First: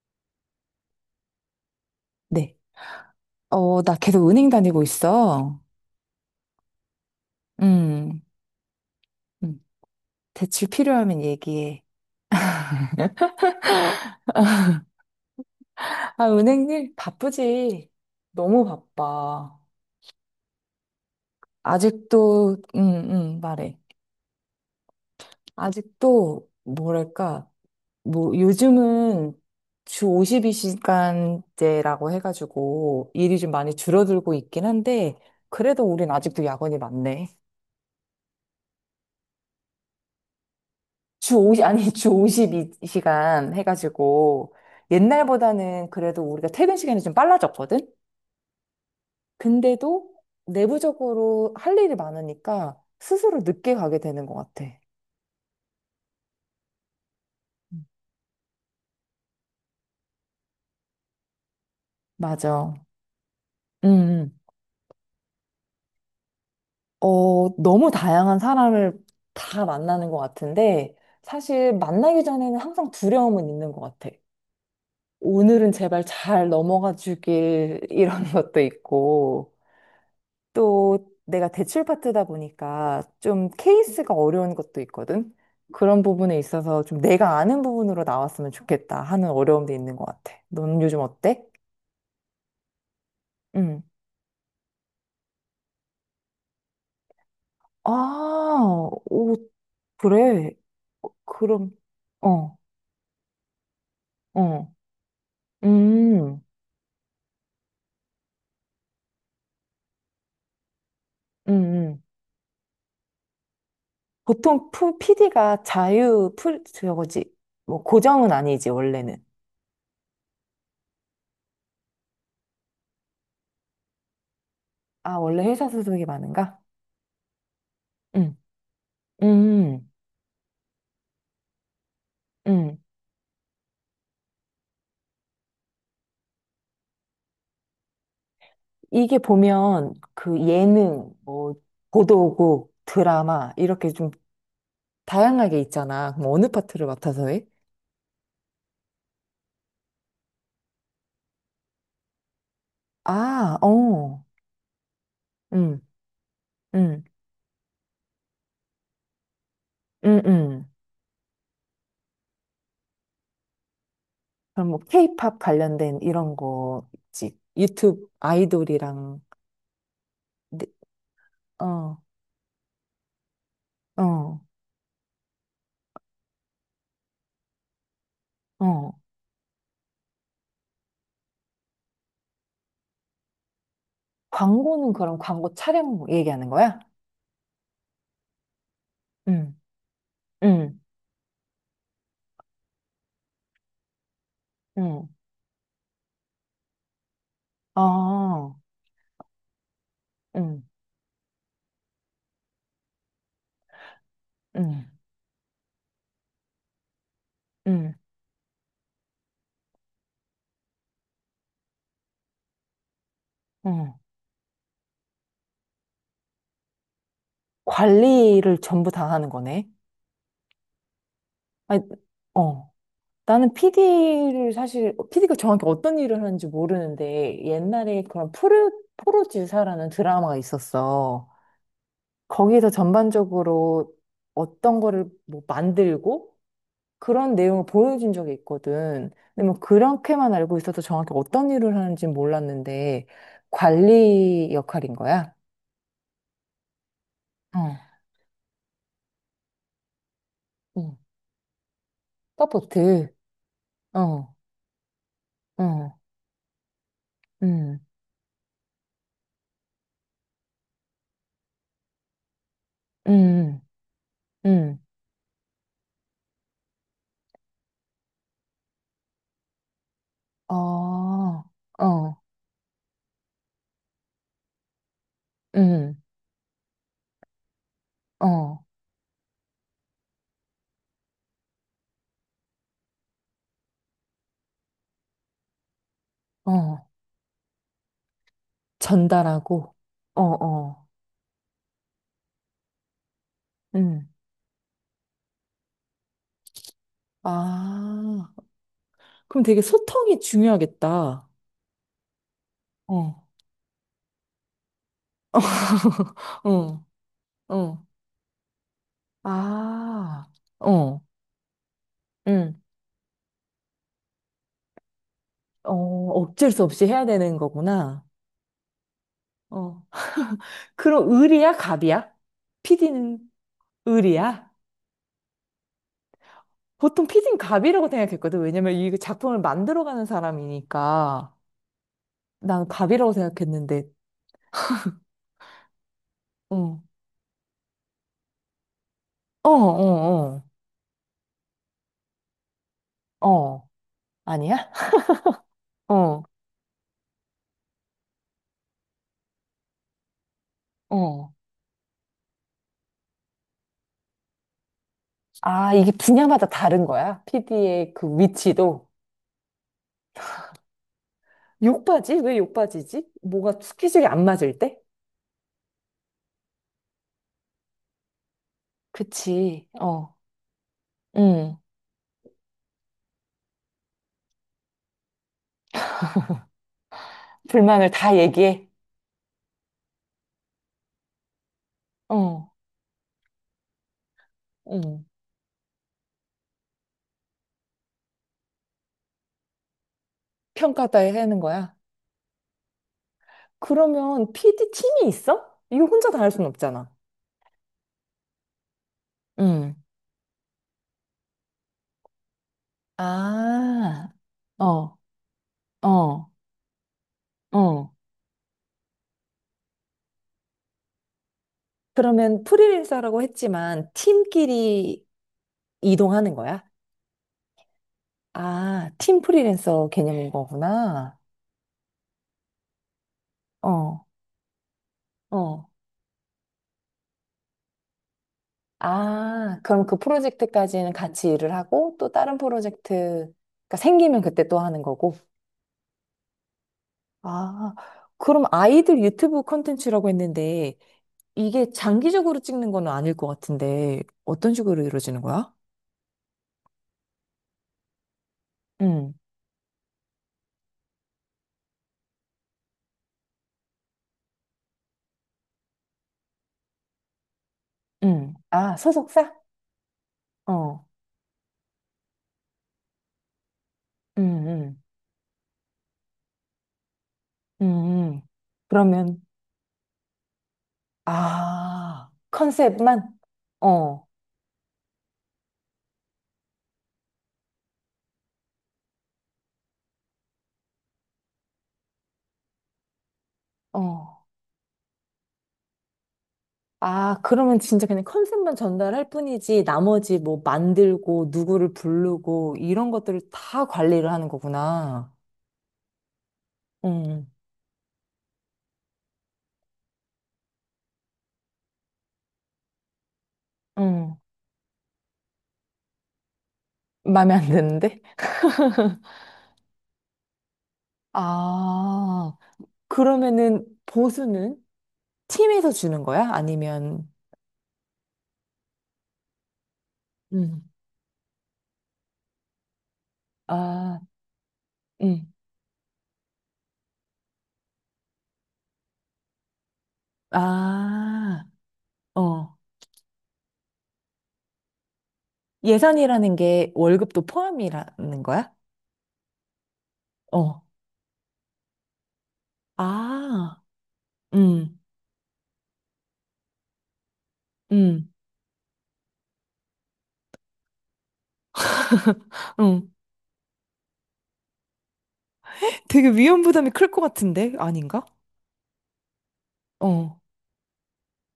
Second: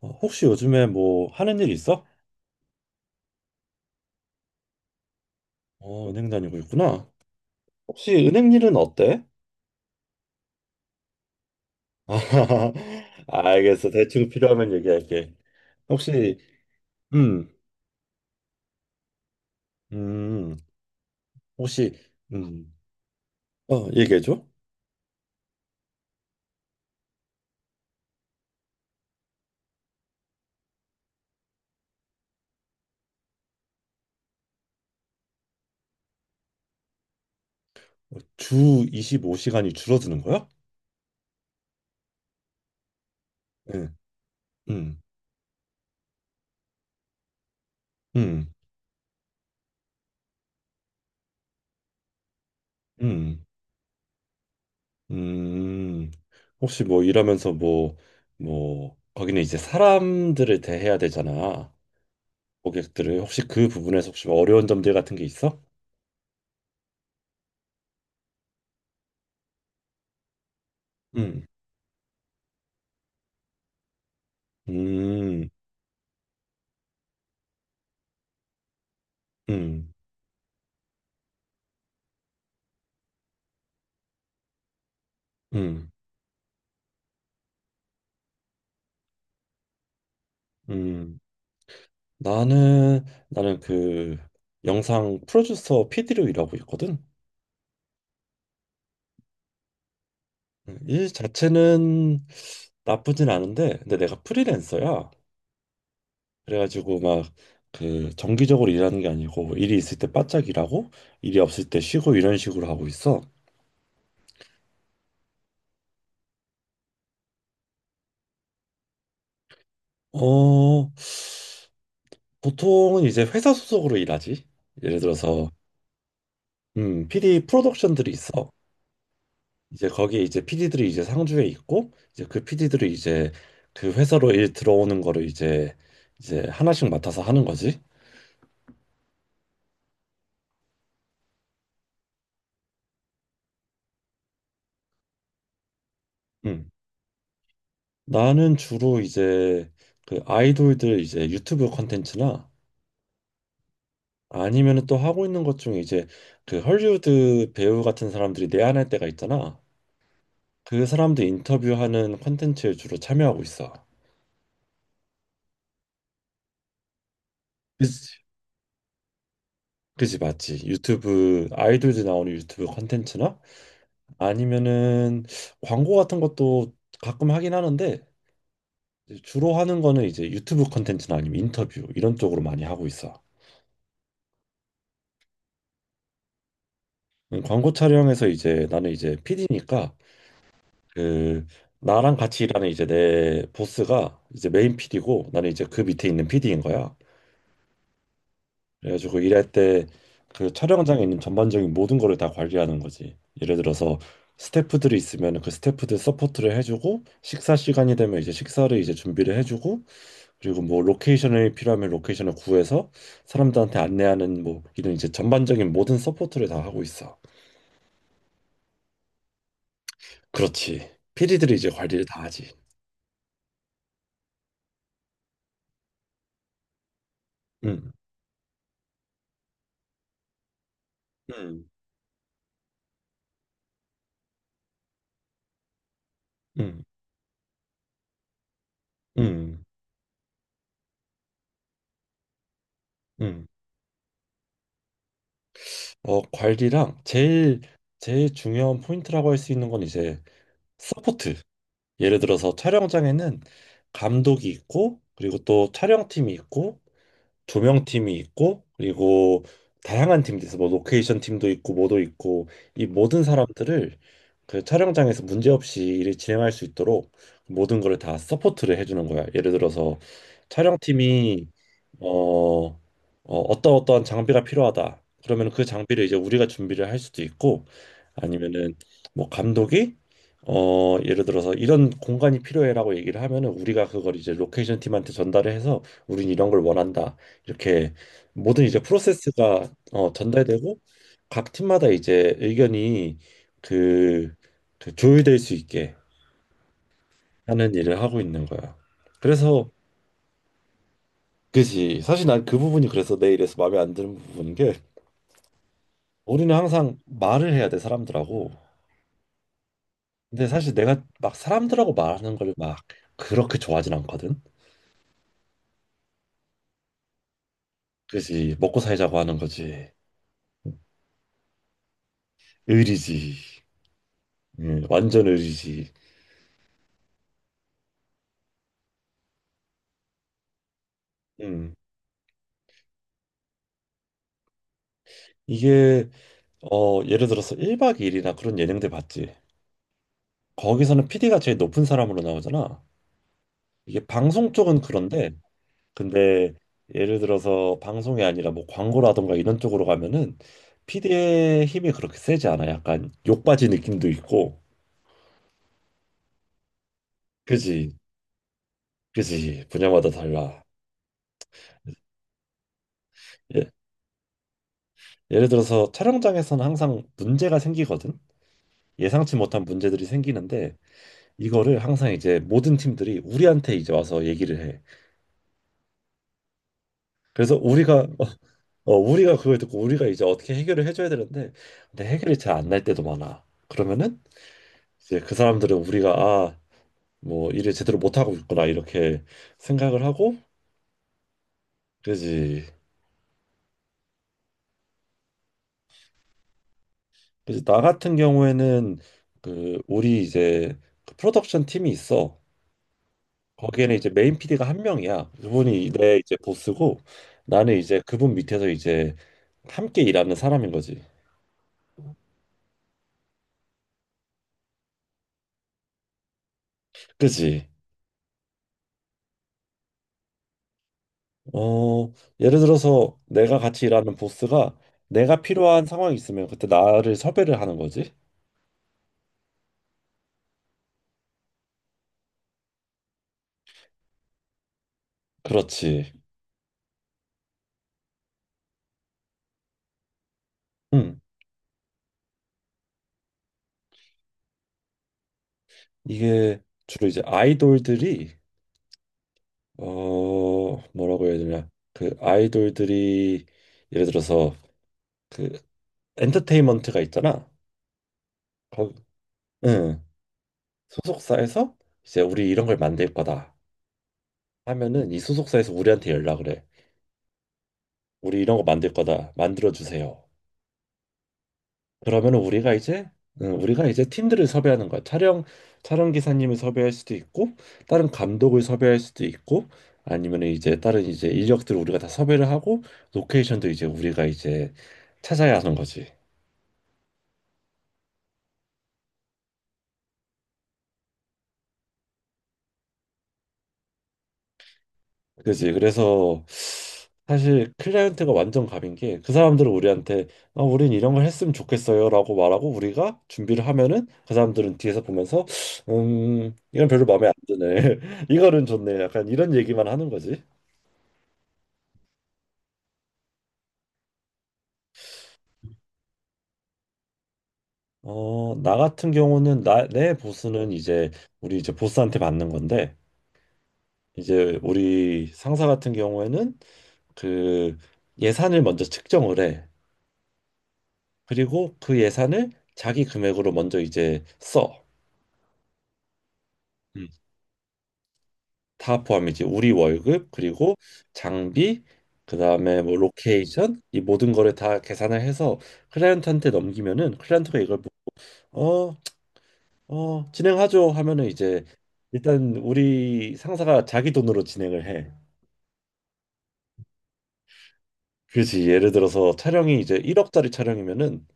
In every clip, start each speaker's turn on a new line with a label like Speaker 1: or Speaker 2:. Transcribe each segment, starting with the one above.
Speaker 1: 혹시 요즘에 뭐 하는 일 있어?
Speaker 2: 네. 어, 나 계속 은행 다니고 있어.
Speaker 1: 은행 다니고 있구나. 혹시
Speaker 2: 음,
Speaker 1: 은행 일은 어때?
Speaker 2: 음. 대출 필요하면 얘기해.
Speaker 1: 알겠어. 대충 필요하면 얘기할게.
Speaker 2: 아,
Speaker 1: 혹시
Speaker 2: 은행 일
Speaker 1: 음,
Speaker 2: 바쁘지. 너무 바빠.
Speaker 1: 음, 혹시
Speaker 2: 아직도,
Speaker 1: 음,
Speaker 2: 말해.
Speaker 1: 얘기해줘.
Speaker 2: 아직도, 뭐랄까, 뭐, 요즘은 주 52시간제라고 해가지고 일이 좀 많이 줄어들고 있긴 한데, 그래도 우린 아직도 야근이 많네.
Speaker 1: 주 25시간이 줄어드는 거야?
Speaker 2: 주 50, 아니, 주 52시간
Speaker 1: 응.
Speaker 2: 해가지고,
Speaker 1: 음.
Speaker 2: 옛날보다는 그래도 우리가 퇴근 시간이 좀 빨라졌거든?
Speaker 1: 음.
Speaker 2: 근데도 내부적으로 할 일이 많으니까 스스로
Speaker 1: 음.
Speaker 2: 늦게 가게 되는 것 같아.
Speaker 1: 음. 혹시 뭐 일하면서
Speaker 2: 음.
Speaker 1: 뭐, 뭐 거기는 이제 사람들을 대해야 되잖아.
Speaker 2: 맞아.
Speaker 1: 고객들을 혹시 그
Speaker 2: 음,
Speaker 1: 부분에서 혹시
Speaker 2: 음.
Speaker 1: 어려운 점들 같은 게 있어?
Speaker 2: 어, 너무 다양한 사람을 다 만나는 것 같은데,
Speaker 1: 음.
Speaker 2: 사실 만나기 전에는 항상 두려움은 있는 것 같아.
Speaker 1: 음.
Speaker 2: 오늘은 제발 잘 넘어가 주길, 이런 것도 있고,
Speaker 1: 음.
Speaker 2: 또 내가 대출 파트다 보니까 좀 케이스가 어려운 것도 있거든.
Speaker 1: 음.
Speaker 2: 그런 부분에 있어서 좀 내가 아는 부분으로 나왔으면 좋겠다 하는 어려움도 있는 것 같아. 넌 요즘
Speaker 1: 음.
Speaker 2: 어때?
Speaker 1: 나는
Speaker 2: 응.
Speaker 1: 그 영상 프로듀서 PD로 일하고 있거든.
Speaker 2: 아, 오, 그래.
Speaker 1: 일
Speaker 2: 어, 그럼,
Speaker 1: 자체는
Speaker 2: 어,
Speaker 1: 나쁘진 않은데, 근데 내가
Speaker 2: 어,
Speaker 1: 프리랜서야.
Speaker 2: 음,
Speaker 1: 그래가지고 막 그 정기적으로 일하는 게 아니고, 일이 있을 때 바짝 일하고, 일이
Speaker 2: 음,
Speaker 1: 없을 때
Speaker 2: 음.
Speaker 1: 쉬고 이런 식으로 하고 있어.
Speaker 2: 보통 PD가 자유, 풀, 저거지. 뭐, 고정은 아니지, 원래는.
Speaker 1: 어, 보통은 이제 회사 소속으로 일하지. 예를
Speaker 2: 아, 원래
Speaker 1: 들어서,
Speaker 2: 회사 소속이 많은가?
Speaker 1: PD 프로덕션들이
Speaker 2: 응,
Speaker 1: 있어. 이제
Speaker 2: 음,
Speaker 1: 거기에 이제 PD들이 이제 상주에 있고 이제 그
Speaker 2: 음.
Speaker 1: PD들이 이제 그 회사로 일 들어오는 거를 이제 하나씩 맡아서 하는 거지.
Speaker 2: 이게 보면 그 예능, 뭐, 보도국, 드라마, 이렇게 좀 다양하게 있잖아. 그럼 어느
Speaker 1: 음.
Speaker 2: 파트를 맡아서 해?
Speaker 1: 나는 주로 이제 그 아이돌들 이제 유튜브 콘텐츠나
Speaker 2: 아, 어,
Speaker 1: 아니면은 또 하고 있는 것 중에
Speaker 2: 응,
Speaker 1: 이제 그
Speaker 2: 응,
Speaker 1: 헐리우드 배우 같은 사람들이 내한할 때가 있잖아.
Speaker 2: 응, 응.
Speaker 1: 그 사람들 인터뷰하는 콘텐츠에 주로 참여하고 있어.
Speaker 2: 그럼 뭐, 케이팝 관련된 이런 거 있지. 유튜브
Speaker 1: 그치,
Speaker 2: 아이돌이랑,
Speaker 1: 그치, 맞지.
Speaker 2: 네,
Speaker 1: 유튜브
Speaker 2: 어,
Speaker 1: 아이돌들 나오는 유튜브 콘텐츠나
Speaker 2: 어,
Speaker 1: 아니면은 광고 같은 것도 가끔 하긴 하는데
Speaker 2: 어.
Speaker 1: 이제 주로 하는 거는 이제 유튜브 컨텐츠나 아니면 인터뷰 이런 쪽으로 많이 하고 있어.
Speaker 2: 광고는 그럼 광고 촬영 얘기하는 거야?
Speaker 1: 광고 촬영에서 이제 나는 이제
Speaker 2: 응,
Speaker 1: PD니까
Speaker 2: 응,
Speaker 1: 그 나랑 같이 일하는 이제 내 보스가 이제 메인
Speaker 2: 응.
Speaker 1: PD고 나는 이제 그 밑에 있는 PD인 거야.
Speaker 2: 아,
Speaker 1: 그래가지고 일할 때 그
Speaker 2: 응,
Speaker 1: 촬영장에 있는 전반적인 모든 거를 다 관리하는 거지. 예를 들어서
Speaker 2: 응,
Speaker 1: 스태프들이 있으면 그 스태프들 서포트를 해주고 식사
Speaker 2: 응,
Speaker 1: 시간이 되면 이제 식사를 이제 준비를 해주고 그리고 뭐 로케이션이 필요하면 로케이션을 구해서 사람들한테
Speaker 2: 응.
Speaker 1: 안내하는 뭐 이런 이제 전반적인 모든 서포트를 다 하고 있어.
Speaker 2: 관리를 전부 다 하는 거네.
Speaker 1: 그렇지. PD들이 이제
Speaker 2: 아니,
Speaker 1: 관리를 다 하지.
Speaker 2: 어. 나는 PD를 사실, PD가 정확히 어떤 일을 하는지 모르는데,
Speaker 1: 음.
Speaker 2: 옛날에 그런 프로지사라는 드라마가 있었어.
Speaker 1: 음.
Speaker 2: 거기서 전반적으로 어떤 거를 뭐 만들고
Speaker 1: 음.
Speaker 2: 그런 내용을 보여준 적이 있거든. 근데 뭐
Speaker 1: 음.
Speaker 2: 그렇게만 알고 있어서 정확히 어떤 일을 하는지 몰랐는데,
Speaker 1: 음.
Speaker 2: 관리 역할인 거야.
Speaker 1: 관리랑 제일
Speaker 2: 어,
Speaker 1: 제일 중요한 포인트라고 할 수 있는 건 이제
Speaker 2: 응.
Speaker 1: 서포트. 예를 들어서
Speaker 2: 서포트.
Speaker 1: 촬영장에는
Speaker 2: 어,
Speaker 1: 감독이 있고 그리고 또
Speaker 2: 어,
Speaker 1: 촬영팀이 있고 두
Speaker 2: 음,
Speaker 1: 명 팀이 있고 그리고 다양한 팀도 있어. 뭐 로케이션 팀도 있고 뭐도 있고 이 모든
Speaker 2: 음,
Speaker 1: 사람들을 그
Speaker 2: 음.
Speaker 1: 촬영장에서 문제없이 일을 진행할 수 있도록 모든 거를 다 서포트를 해주는 거야. 예를 들어서
Speaker 2: 어,
Speaker 1: 촬영팀이 어,
Speaker 2: 어,
Speaker 1: 어 어떤 어떠한 장비가 필요하다. 그러면 그
Speaker 2: 음,
Speaker 1: 장비를 이제 우리가 준비를 할 수도 있고
Speaker 2: 어,
Speaker 1: 아니면은 뭐 감독이 예를 들어서 이런 공간이 필요해라고 얘기를 하면은 우리가 그걸 이제 로케이션 팀한테 전달을 해서 우린 이런 걸
Speaker 2: 어,
Speaker 1: 원한다. 이렇게 모든 이제 프로세스가
Speaker 2: 전달하고, 어,
Speaker 1: 전달되고
Speaker 2: 어,
Speaker 1: 각 팀마다 이제 의견이
Speaker 2: 음.
Speaker 1: 그, 그 조율될 수 있게 하는 일을 하고
Speaker 2: 아,
Speaker 1: 있는 거야.
Speaker 2: 그럼 되게
Speaker 1: 그래서
Speaker 2: 소통이 중요하겠다.
Speaker 1: 그지, 사실 난 그 부분이 그래서
Speaker 2: 어,
Speaker 1: 내 일에서 마음에 안 드는 부분인 게 우리는
Speaker 2: 어,
Speaker 1: 항상 말을 해야 돼
Speaker 2: 어,
Speaker 1: 사람들하고.
Speaker 2: 아,
Speaker 1: 근데 사실
Speaker 2: 어,
Speaker 1: 내가 막 사람들하고 말하는 걸
Speaker 2: 음,
Speaker 1: 막 그렇게 좋아하진 않거든.
Speaker 2: 어, 어쩔 수 없이 해야 되는 거구나.
Speaker 1: 그지 먹고 살자고 하는
Speaker 2: 어,
Speaker 1: 거지.
Speaker 2: 그럼 을이야, 갑이야? 피디는
Speaker 1: 의리지.
Speaker 2: 을이야?
Speaker 1: 완전 의리지.
Speaker 2: 보통 피디는 갑이라고 생각했거든. 왜냐면 이 작품을 만들어가는 사람이니까.
Speaker 1: 음.
Speaker 2: 난 갑이라고 생각했는데,
Speaker 1: 이게
Speaker 2: 어,
Speaker 1: 예를 들어서 1박 2일이나 그런 예능들 봤지.
Speaker 2: 어, 어, 어.
Speaker 1: 거기서는 PD가 제일 높은 사람으로 나오잖아.
Speaker 2: 어.
Speaker 1: 이게 방송
Speaker 2: 아니야?
Speaker 1: 쪽은 그런데,
Speaker 2: 어,
Speaker 1: 근데 예를 들어서 방송이 아니라 뭐 광고라던가 이런 쪽으로 가면은
Speaker 2: 어.
Speaker 1: PD의 힘이 그렇게 세지 않아. 약간 욕받이 느낌도 있고.
Speaker 2: 아, 이게 분야마다 다른 거야? PD의
Speaker 1: 그지,
Speaker 2: 그 위치도?
Speaker 1: 그지. 분야마다 달라.
Speaker 2: 욕바지? 왜 욕바지지? 뭐가
Speaker 1: 예,
Speaker 2: 스케줄이 안 맞을 때?
Speaker 1: 예를 들어서 촬영장에서는 항상 문제가 생기거든. 예상치 못한
Speaker 2: 그치.
Speaker 1: 문제들이
Speaker 2: 어,
Speaker 1: 생기는데
Speaker 2: 응
Speaker 1: 이거를 항상 이제 모든 팀들이 우리한테 이제 와서 얘기를 해. 그래서
Speaker 2: 불만을
Speaker 1: 우리가
Speaker 2: 다 얘기해.
Speaker 1: 어, 우리가 그걸 듣고 우리가 이제 어떻게 해결을 해줘야 되는데 근데 해결이
Speaker 2: 어.
Speaker 1: 잘 안 날 때도 많아. 그러면은
Speaker 2: 응
Speaker 1: 이제 그 사람들은 우리가 아, 뭐 일을 제대로 못 하고 있구나 이렇게 생각을 하고
Speaker 2: 평가다에 하는 거야.
Speaker 1: 그지.
Speaker 2: 그러면 PD 팀이 있어? 이거 혼자 다 할 순 없잖아.
Speaker 1: 그지. 나 같은 경우에는
Speaker 2: 응
Speaker 1: 그 우리 이제 그 프로덕션 팀이 있어. 거기에는 이제
Speaker 2: 아,
Speaker 1: 메인 PD가 한
Speaker 2: 어,
Speaker 1: 명이야. 그분이 내
Speaker 2: 어,
Speaker 1: 이제 보스고 나는
Speaker 2: 어.
Speaker 1: 이제 그분 밑에서 이제 함께 일하는 사람인 거지.
Speaker 2: 그러면 프리랜서라고 했지만 팀끼리 이동하는 거야?
Speaker 1: 그지.
Speaker 2: 아, 팀 프리랜서 개념인 거구나.
Speaker 1: 어, 예를 들어서 내가 같이
Speaker 2: 어,
Speaker 1: 일하는 보스가 내가
Speaker 2: 어.
Speaker 1: 필요한 상황이 있으면 그때 나를 섭외를 하는 거지.
Speaker 2: 아, 그럼 그 프로젝트까지는 같이 일을 하고 또 다른 프로젝트가 생기면 그때 또 하는 거고.
Speaker 1: 그렇지.
Speaker 2: 아, 그럼 아이들 유튜브 콘텐츠라고 했는데
Speaker 1: 음
Speaker 2: 이게 장기적으로 찍는 건 아닐 것 같은데 어떤 식으로 이루어지는 거야?
Speaker 1: 이게 주로 이제 아이돌들이
Speaker 2: 응,
Speaker 1: 뭐라고 해야 되냐? 그 아이돌들이 예를 들어서 그 엔터테인먼트가 있잖아.
Speaker 2: 응. 아,
Speaker 1: 거,
Speaker 2: 소속사?
Speaker 1: 응.
Speaker 2: 어,
Speaker 1: 소속사에서 이제 우리 이런 걸 만들 거다
Speaker 2: 응, 응,
Speaker 1: 하면은 이 소속사에서 우리한테 연락을 해.
Speaker 2: 응.
Speaker 1: 우리 이런 거 만들
Speaker 2: 그러면,
Speaker 1: 거다. 만들어 주세요.
Speaker 2: 아,
Speaker 1: 그러면 우리가 이제
Speaker 2: 컨셉만?
Speaker 1: 응, 우리가 이제
Speaker 2: 어,
Speaker 1: 팀들을 섭외하는 거야. 촬영 기사님을 섭외할 수도 있고 다른 감독을 섭외할 수도 있고 아니면 이제 다른 이제 인력들을 우리가 다 섭외를 하고 로케이션도 이제
Speaker 2: 어.
Speaker 1: 우리가 이제 찾아야 하는 거지.
Speaker 2: 아, 그러면 진짜 그냥 컨셉만 전달할 뿐이지, 나머지 뭐 만들고, 누구를 부르고, 이런 것들을 다 관리를 하는 거구나.
Speaker 1: 그지? 그래서
Speaker 2: 응,
Speaker 1: 사실 클라이언트가 완전 갑인 게 그 사람들은 우리한테 아, 우린 이런 걸 했으면 좋겠어요라고 말하고 우리가 준비를 하면은
Speaker 2: 응.
Speaker 1: 그 사람들은 뒤에서 보면서 이건 별로 마음에 안
Speaker 2: 마음에 안
Speaker 1: 드네
Speaker 2: 드는데?
Speaker 1: 이거는 좋네 약간 이런 얘기만 하는 거지.
Speaker 2: 아, 그러면은 보수는 팀에서 주는 거야? 아니면,
Speaker 1: 나 같은 경우는 내
Speaker 2: 음,
Speaker 1: 보스는 이제 우리 이제 보스한테 받는 건데
Speaker 2: 아,
Speaker 1: 이제 우리
Speaker 2: 음,
Speaker 1: 상사 같은 경우에는 그 예산을 먼저 측정을 해.
Speaker 2: 아,
Speaker 1: 그리고 그 예산을
Speaker 2: 어.
Speaker 1: 자기 금액으로 먼저 이제 써.
Speaker 2: 예산이라는 게
Speaker 1: 음.
Speaker 2: 월급도 포함이라는 거야?
Speaker 1: 다 포함이지. 우리 월급
Speaker 2: 어.
Speaker 1: 그리고 장비 그다음에 뭐
Speaker 2: 아,
Speaker 1: 로케이션 이 모든 거를
Speaker 2: 음,
Speaker 1: 다 계산을 해서 클라이언트한테 넘기면은 클라이언트가 이걸
Speaker 2: 음,
Speaker 1: 어, 진행하죠 하면은 이제 일단
Speaker 2: 음.
Speaker 1: 우리 상사가 자기 돈으로 진행을 해.
Speaker 2: 되게 위험 부담이 클 것 같은데? 아닌가?
Speaker 1: 그지. 예를 들어서 촬영이 이제
Speaker 2: 어,
Speaker 1: 1억짜리 촬영이면은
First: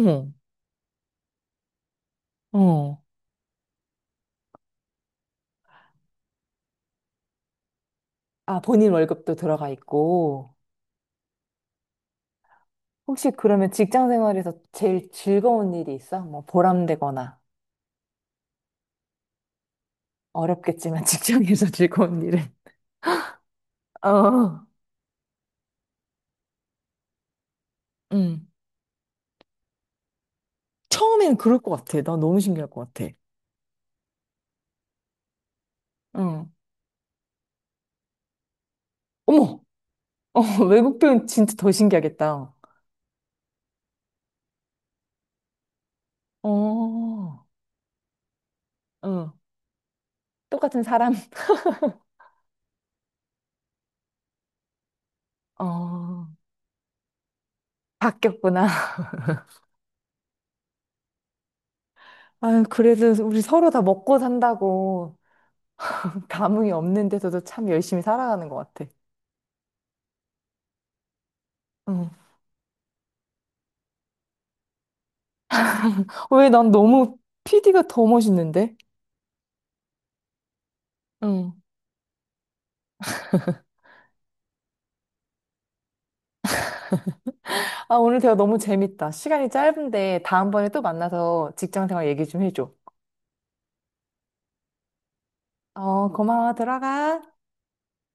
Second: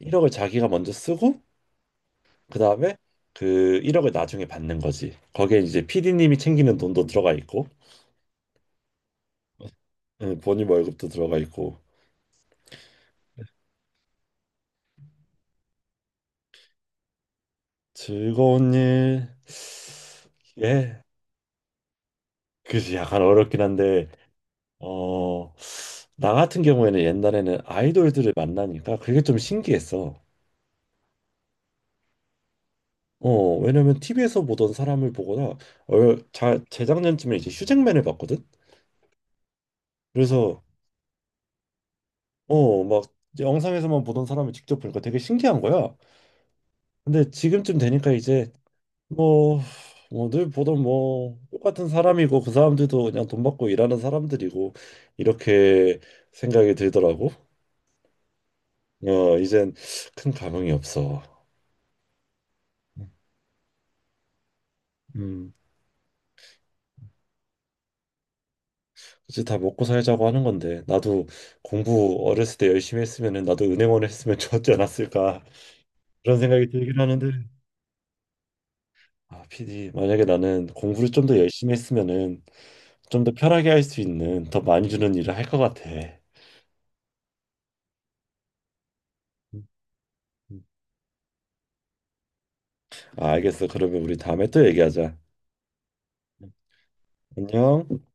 Speaker 1: 1억을 자기가 먼저 쓰고 그다음에
Speaker 2: 어.
Speaker 1: 그 1억을 나중에 받는 거지. 거기에 이제 PD님이 챙기는 돈도 들어가 있고
Speaker 2: 아, 본인 월급도 들어가
Speaker 1: 예,
Speaker 2: 있고.
Speaker 1: 본인 월급도 들어가 있고
Speaker 2: 혹시 그러면 직장 생활에서 제일 즐거운 일이 있어? 뭐 보람되거나
Speaker 1: 즐거운 일. 예.
Speaker 2: 어렵겠지만 직장에서 즐거운 일은.
Speaker 1: 그지. 약간 어렵긴 한데
Speaker 2: 어,
Speaker 1: 어, 나 같은 경우에는 옛날에는 아이돌들을
Speaker 2: 응.
Speaker 1: 만나니까 그게 좀 신기했어.
Speaker 2: 처음엔 그럴 것 같아. 나 너무 신기할 것 같아.
Speaker 1: 왜냐면 TV에서 보던 사람을 보거나
Speaker 2: 응.
Speaker 1: 재작년쯤에 이제 휴잭맨을 봤거든.
Speaker 2: 어머, 어,
Speaker 1: 그래서
Speaker 2: 외국 표현 진짜 더 신기하겠다.
Speaker 1: 막 이제 영상에서만 보던 사람을 직접 보니까 되게 신기한 거야. 근데
Speaker 2: 어,
Speaker 1: 지금쯤 되니까 이제
Speaker 2: 응.
Speaker 1: 뭐, 뭐 늘 보던
Speaker 2: 똑같은 사람
Speaker 1: 뭐 똑같은 사람이고 그 사람들도 그냥 돈 받고 일하는 사람들이고 이렇게
Speaker 2: 어.
Speaker 1: 생각이 들더라고.
Speaker 2: 바뀌었구나.
Speaker 1: 이젠 큰 감흥이 없어.
Speaker 2: 아유, 그래도 우리 서로 다 먹고 산다고
Speaker 1: 음.
Speaker 2: 감흥이 없는데서도 참 열심히 살아가는 것 같아.
Speaker 1: 그치, 다 먹고 살자고 하는 건데 나도
Speaker 2: 응.
Speaker 1: 공부 어렸을 때 열심히 했으면은 나도 은행원 했으면 좋았지 않았을까 그런
Speaker 2: 왜
Speaker 1: 생각이
Speaker 2: 난
Speaker 1: 들긴
Speaker 2: 너무
Speaker 1: 하는데
Speaker 2: PD가 더 멋있는데?
Speaker 1: 아, 피디 만약에 나는 공부를 좀 더
Speaker 2: 응.
Speaker 1: 열심히 했으면은 좀 더 편하게 할 수 있는 더 많이 주는 일을 할 것 같아.
Speaker 2: 아, 오늘 대화 너무 재밌다. 시간이
Speaker 1: 음.
Speaker 2: 짧은데
Speaker 1: 음.
Speaker 2: 다음번에 또 만나서 직장 생활 얘기 좀 해줘.
Speaker 1: 아, 알겠어. 그러면 우리 다음에 또 얘기하자.
Speaker 2: 어, 고마워. 들어가.
Speaker 1: 안녕.